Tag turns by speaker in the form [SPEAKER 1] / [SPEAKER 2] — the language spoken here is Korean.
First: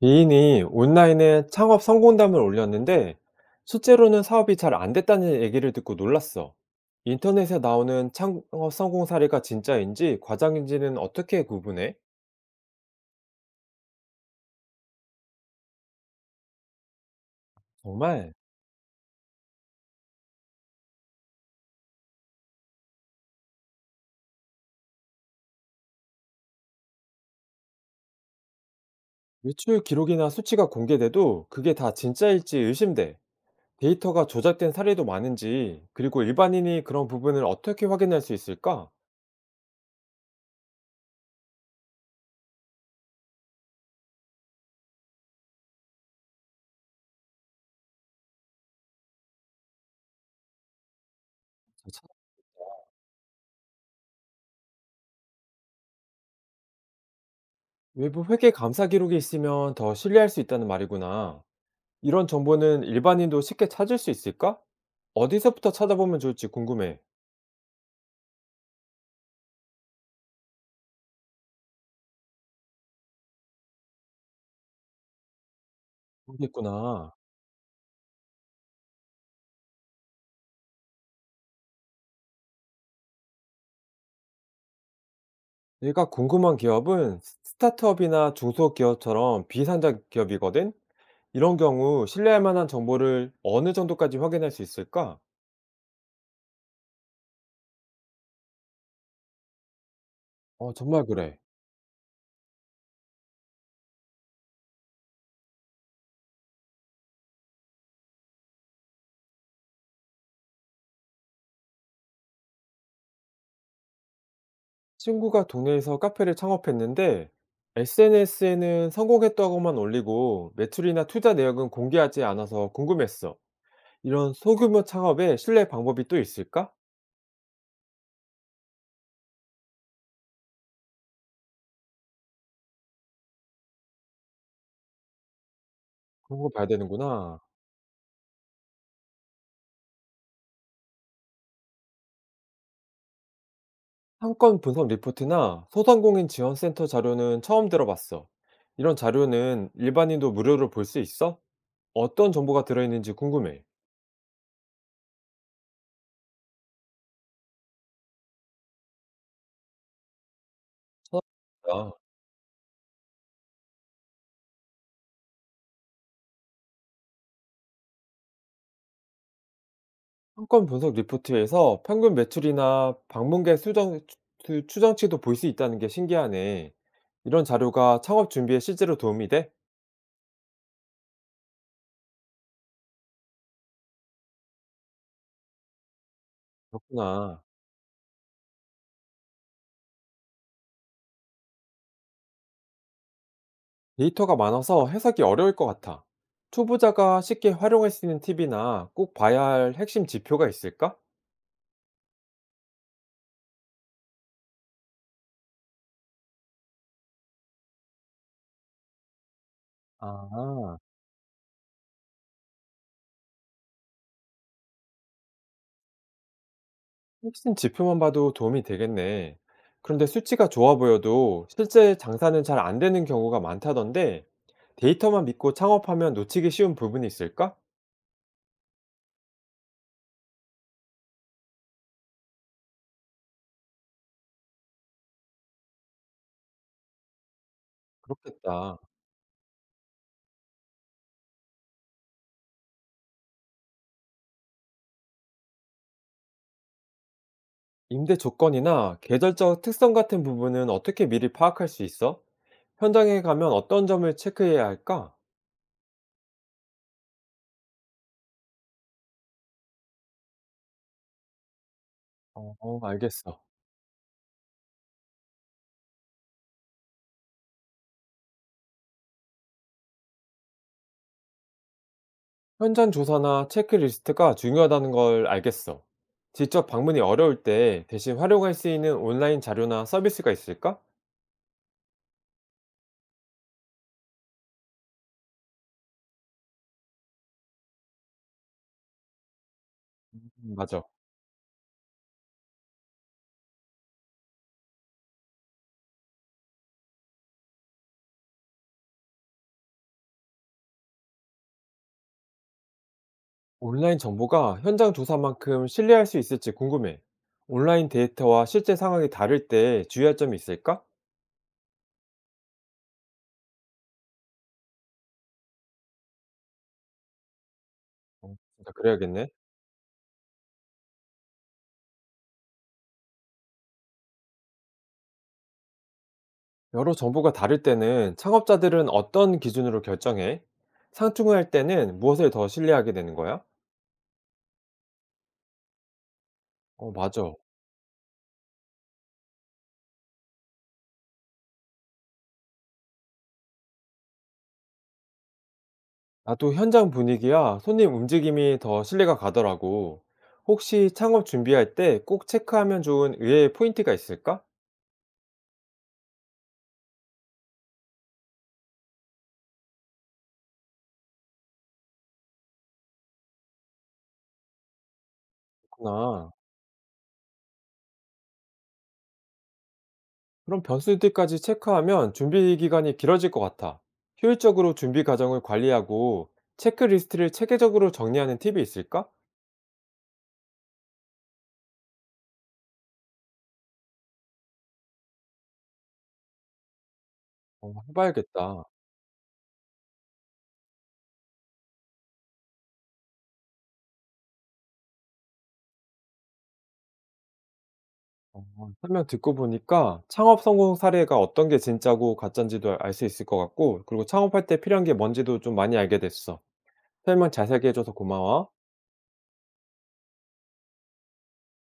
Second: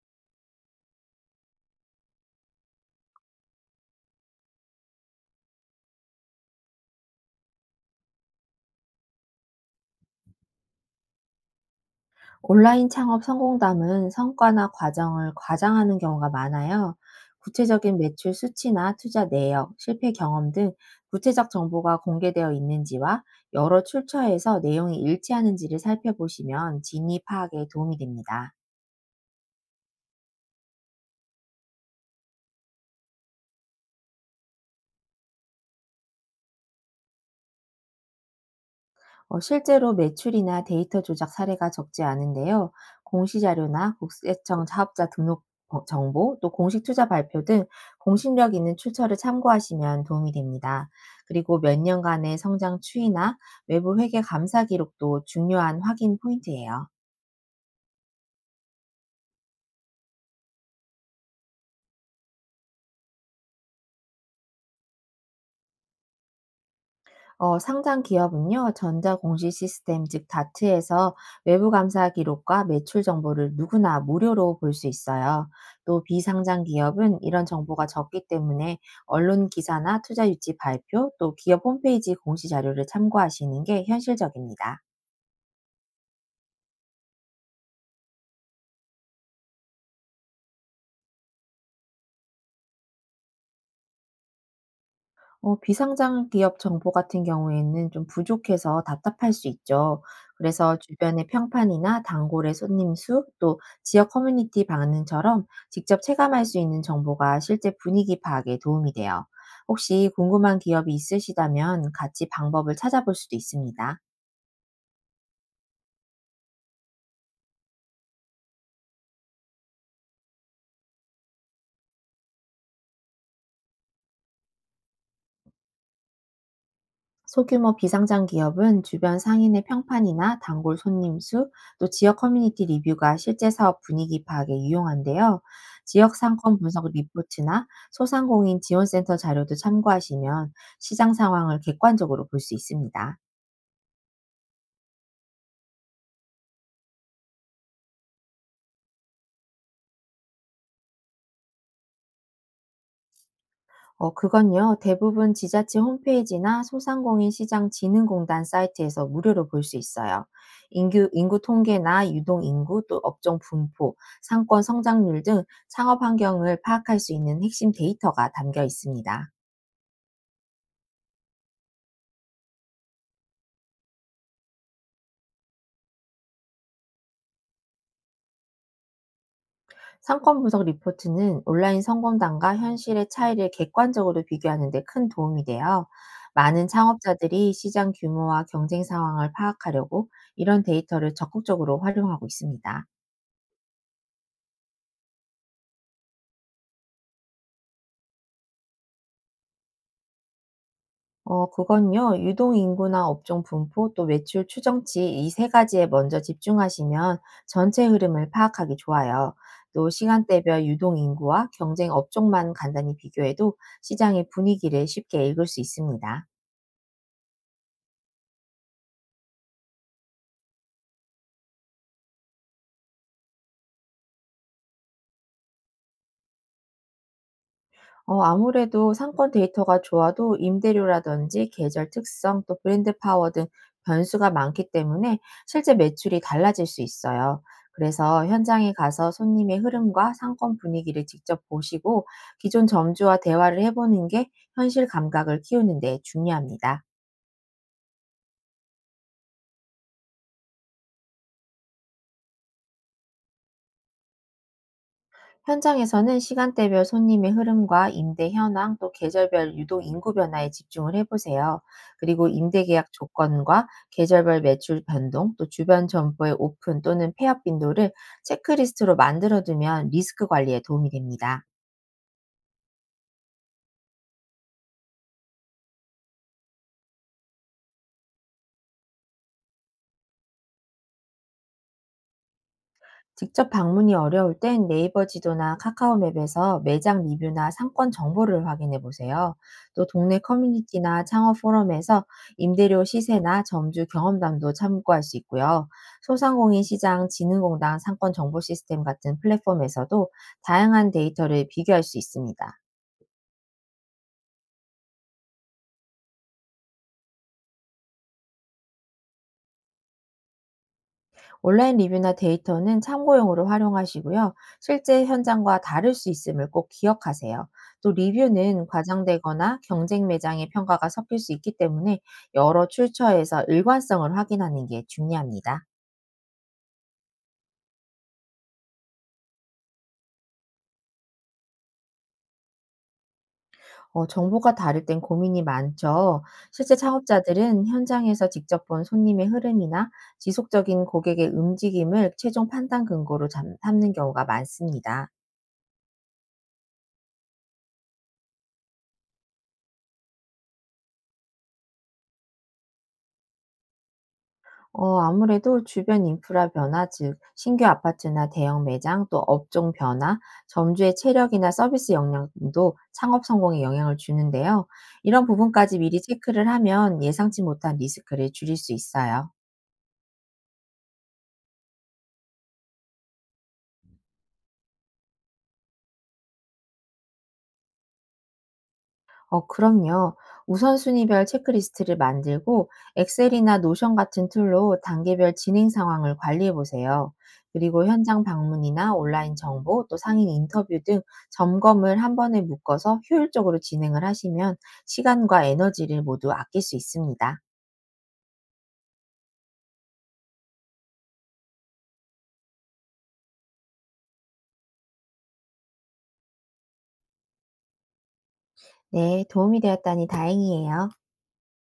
[SPEAKER 1] 이인이 온라인에 창업 성공담을 올렸는데 실제로는 사업이 잘 안 됐다는 얘기를 듣고 놀랐어. 인터넷에 나오는 창업 성공 사례가 진짜인지 과장인지는 어떻게 구분해?
[SPEAKER 2] 온라인 창업 성공담은 성과나 과정을 과장하는 경우가 많아요. 구체적인 매출
[SPEAKER 1] 정말
[SPEAKER 2] 수치나 투자 내역, 실패 경험 등 구체적 정보가 공개되어 있는지와 여러 출처에서 내용이 일치하는지를 살펴보시면 진위 파악에 도움이 됩니다.
[SPEAKER 1] 매출 기록이나 수치가 공개돼도 그게 다 진짜일지 의심돼. 데이터가 조작된 사례도 많은지, 그리고 일반인이 그런 부분을 어떻게 확인할 수 있을까?
[SPEAKER 2] 실제로 매출이나 데이터 조작 사례가 적지 않은데요. 공시자료나 국세청 사업자 등록 정보, 또 공식 투자 발표 등 공신력 있는 출처를 참고하시면 도움이 됩니다. 그리고 몇 년간의 성장 추이나 외부 회계 감사 기록도 중요한 확인 포인트예요.
[SPEAKER 1] 외부 회계 감사 기록이 있으면 더 신뢰할 수 있다는 말이구나. 이런 정보는 일반인도 쉽게 찾을 수 있을까? 어디서부터 찾아보면 좋을지 궁금해.
[SPEAKER 2] 상장 기업은요, 전자공시 시스템, 즉 다트에서 외부 감사 기록과 매출 정보를 누구나 무료로 볼 수 있어요. 또
[SPEAKER 1] 모겠구
[SPEAKER 2] 비상장
[SPEAKER 1] 나
[SPEAKER 2] 기업은 이런 정보가 적기 때문에 언론 기사나 투자 유치 발표, 또 기업 홈페이지 공시 자료를 참고하시는 게 현실적입니다.
[SPEAKER 1] 내가 궁금한 기업은 스타트업이나 중소기업처럼 비상장 기업이거든? 이런 경우 신뢰할 만한 정보를 어느 정도까지 확인할 수 있을까?
[SPEAKER 2] 비상장 기업 정보 같은 경우에는 좀 부족해서 답답할 수 있죠.
[SPEAKER 1] 어,
[SPEAKER 2] 그래서
[SPEAKER 1] 정말
[SPEAKER 2] 주변의
[SPEAKER 1] 그래.
[SPEAKER 2] 평판이나 단골의 손님 수, 또 지역 커뮤니티 반응처럼 직접 체감할 수 있는 정보가 실제 분위기 파악에 도움이 돼요. 혹시 궁금한 기업이 있으시다면 같이 방법을 찾아볼 수도 있습니다.
[SPEAKER 1] 친구가 동네에서 카페를 창업했는데 SNS에는 성공했다고만 올리고 매출이나 투자 내역은 공개하지 않아서 궁금했어. 이런 소규모 창업에 신뢰 방법이 또 있을까?
[SPEAKER 2] 소규모 비상장 기업은 주변 상인의 평판이나 단골 손님 수, 또 지역 커뮤니티 리뷰가 실제 사업 분위기 파악에 유용한데요. 지역
[SPEAKER 1] 그런 거
[SPEAKER 2] 상권
[SPEAKER 1] 봐야
[SPEAKER 2] 분석
[SPEAKER 1] 되는구나.
[SPEAKER 2] 리포트나 소상공인 지원센터 자료도 참고하시면 시장 상황을 객관적으로 볼 수 있습니다.
[SPEAKER 1] 상권 분석 리포트나 소상공인 지원센터 자료는 처음 들어봤어. 이런 자료는 일반인도 무료로 볼 수 있어? 어떤 정보가 들어있는지 궁금해.
[SPEAKER 2] 그건요. 대부분 지자체 홈페이지나 소상공인 시장 진흥공단 사이트에서 무료로 볼 수 있어요. 인구
[SPEAKER 1] 아,
[SPEAKER 2] 통계나 유동 인구 또 업종 분포, 상권 성장률 등 창업 환경을 파악할 수 있는 핵심 데이터가 담겨 있습니다.
[SPEAKER 1] 상권 분석 리포트에서 평균 매출이나 방문객 수정, 추정치도 볼 수 있다는 게 신기하네. 이런 자료가 창업 준비에 실제로 도움이 돼?
[SPEAKER 2] 상권 분석 리포트는 온라인 성공단과 현실의 차이를 객관적으로 비교하는 데 큰 도움이 돼요. 많은
[SPEAKER 1] 그렇구나.
[SPEAKER 2] 창업자들이 시장 규모와 경쟁 상황을 파악하려고 이런 데이터를 적극적으로 활용하고 있습니다.
[SPEAKER 1] 데이터가 많아서 해석이 어려울 것 같아. 초보자가 쉽게 활용할 수 있는 팁이나 꼭 봐야 할 핵심 지표가 있을까?
[SPEAKER 2] 그건요. 유동 인구나 업종 분포 또 매출 추정치 이 세 가지에 먼저 집중하시면 전체 흐름을 파악하기 좋아요. 또 시간대별
[SPEAKER 1] 아,
[SPEAKER 2] 유동 인구와 경쟁 업종만 간단히 비교해도 시장의 분위기를 쉽게 읽을 수 있습니다.
[SPEAKER 1] 핵심 지표만 봐도 도움이 되겠네. 그런데 수치가 좋아 보여도 실제 장사는 잘 안 되는 경우가 많다던데 데이터만 믿고 창업하면 놓치기 쉬운 부분이 있을까?
[SPEAKER 2] 아무래도 상권 데이터가 좋아도 임대료라든지 계절 특성 또 브랜드 파워 등 변수가 많기 때문에 실제 매출이 달라질 수 있어요. 그래서 현장에
[SPEAKER 1] 그렇겠다.
[SPEAKER 2] 가서 손님의 흐름과 상권 분위기를 직접 보시고 기존 점주와 대화를 해보는 게 현실 감각을 키우는 데 중요합니다.
[SPEAKER 1] 임대 조건이나 계절적 특성 같은 부분은 어떻게 미리 파악할 수 있어? 현장에 가면 어떤 점을 체크해야 할까?
[SPEAKER 2] 현장에서는 시간대별 손님의 흐름과 임대 현황 또 계절별 유동 인구 변화에 집중을 해보세요. 그리고
[SPEAKER 1] 어,
[SPEAKER 2] 임대
[SPEAKER 1] 어,
[SPEAKER 2] 계약
[SPEAKER 1] 알겠어.
[SPEAKER 2] 조건과 계절별 매출 변동 또 주변 점포의 오픈 또는 폐업 빈도를 체크리스트로 만들어두면 리스크 관리에 도움이 됩니다.
[SPEAKER 1] 현장 조사나 체크리스트가 중요하다는 걸 알겠어. 직접 방문이 어려울 때 대신 활용할 수 있는 온라인 자료나 서비스가 있을까?
[SPEAKER 2] 직접 방문이 어려울 땐 네이버 지도나 카카오 맵에서 매장 리뷰나 상권 정보를 확인해 보세요. 또 동네
[SPEAKER 1] 맞아.
[SPEAKER 2] 커뮤니티나 창업 포럼에서 임대료 시세나 점주 경험담도 참고할 수 있고요. 소상공인 시장 진흥공단 상권 정보 시스템 같은 플랫폼에서도 다양한 데이터를 비교할 수 있습니다.
[SPEAKER 1] 온라인 정보가 현장 조사만큼 신뢰할 수 있을지 궁금해. 온라인 데이터와 실제 상황이 다를 때 주의할 점이 있을까?
[SPEAKER 2] 온라인 리뷰나 데이터는 참고용으로 활용하시고요. 실제 현장과 다를 수 있음을 꼭 기억하세요. 또 리뷰는
[SPEAKER 1] 아, 그래야겠네.
[SPEAKER 2] 과장되거나 경쟁 매장의 평가가 섞일 수 있기 때문에 여러 출처에서 일관성을 확인하는 게 중요합니다.
[SPEAKER 1] 여러 정보가 다를 때는 창업자들은 어떤 기준으로 결정해? 상충할 때는 무엇을 더 신뢰하게 되는 거야?
[SPEAKER 2] 정보가 다를 땐 고민이 많죠. 실제
[SPEAKER 1] 어, 맞아.
[SPEAKER 2] 창업자들은 현장에서 직접 본 손님의 흐름이나 지속적인 고객의 움직임을 최종 판단 근거로 삼는 경우가 많습니다.
[SPEAKER 1] 나도 현장 분위기야 손님 움직임이 더 신뢰가 가더라고. 혹시 창업 준비할 때 꼭 체크하면 좋은 의외의 포인트가 있을까?
[SPEAKER 2] 아무래도 주변 인프라 변화 즉 신규 아파트나 대형 매장 또 업종 변화, 점주의 체력이나 서비스 역량도 창업 성공에 영향을 주는데요. 이런 부분까지 미리
[SPEAKER 1] 그나
[SPEAKER 2] 체크를 하면 예상치 못한 리스크를 줄일 수 있어요.
[SPEAKER 1] 그럼 변수들까지 체크하면 준비 기간이 길어질 것 같아. 효율적으로 준비 과정을 관리하고 체크리스트를 체계적으로 정리하는 팁이 있을까?
[SPEAKER 2] 어, 그럼요. 우선순위별 체크리스트를 만들고 엑셀이나 노션 같은 툴로 단계별 진행 상황을 관리해 보세요.
[SPEAKER 1] 어,
[SPEAKER 2] 그리고 현장
[SPEAKER 1] 해봐야겠다.
[SPEAKER 2] 방문이나 온라인 정보, 또 상인 인터뷰 등 점검을 한 번에 묶어서 효율적으로 진행을 하시면 시간과 에너지를 모두 아낄 수 있습니다.
[SPEAKER 1] 어, 설명 듣고 보니까 창업 성공 사례가 어떤 게 진짜고 가짜인지도 알 수 있을 것 같고, 그리고 창업할 때 필요한 게 뭔지도 좀 많이 알게 됐어. 설명 자세하게 해줘서 고마워.
[SPEAKER 2] 네, 도움이 되었다니 다행이에요.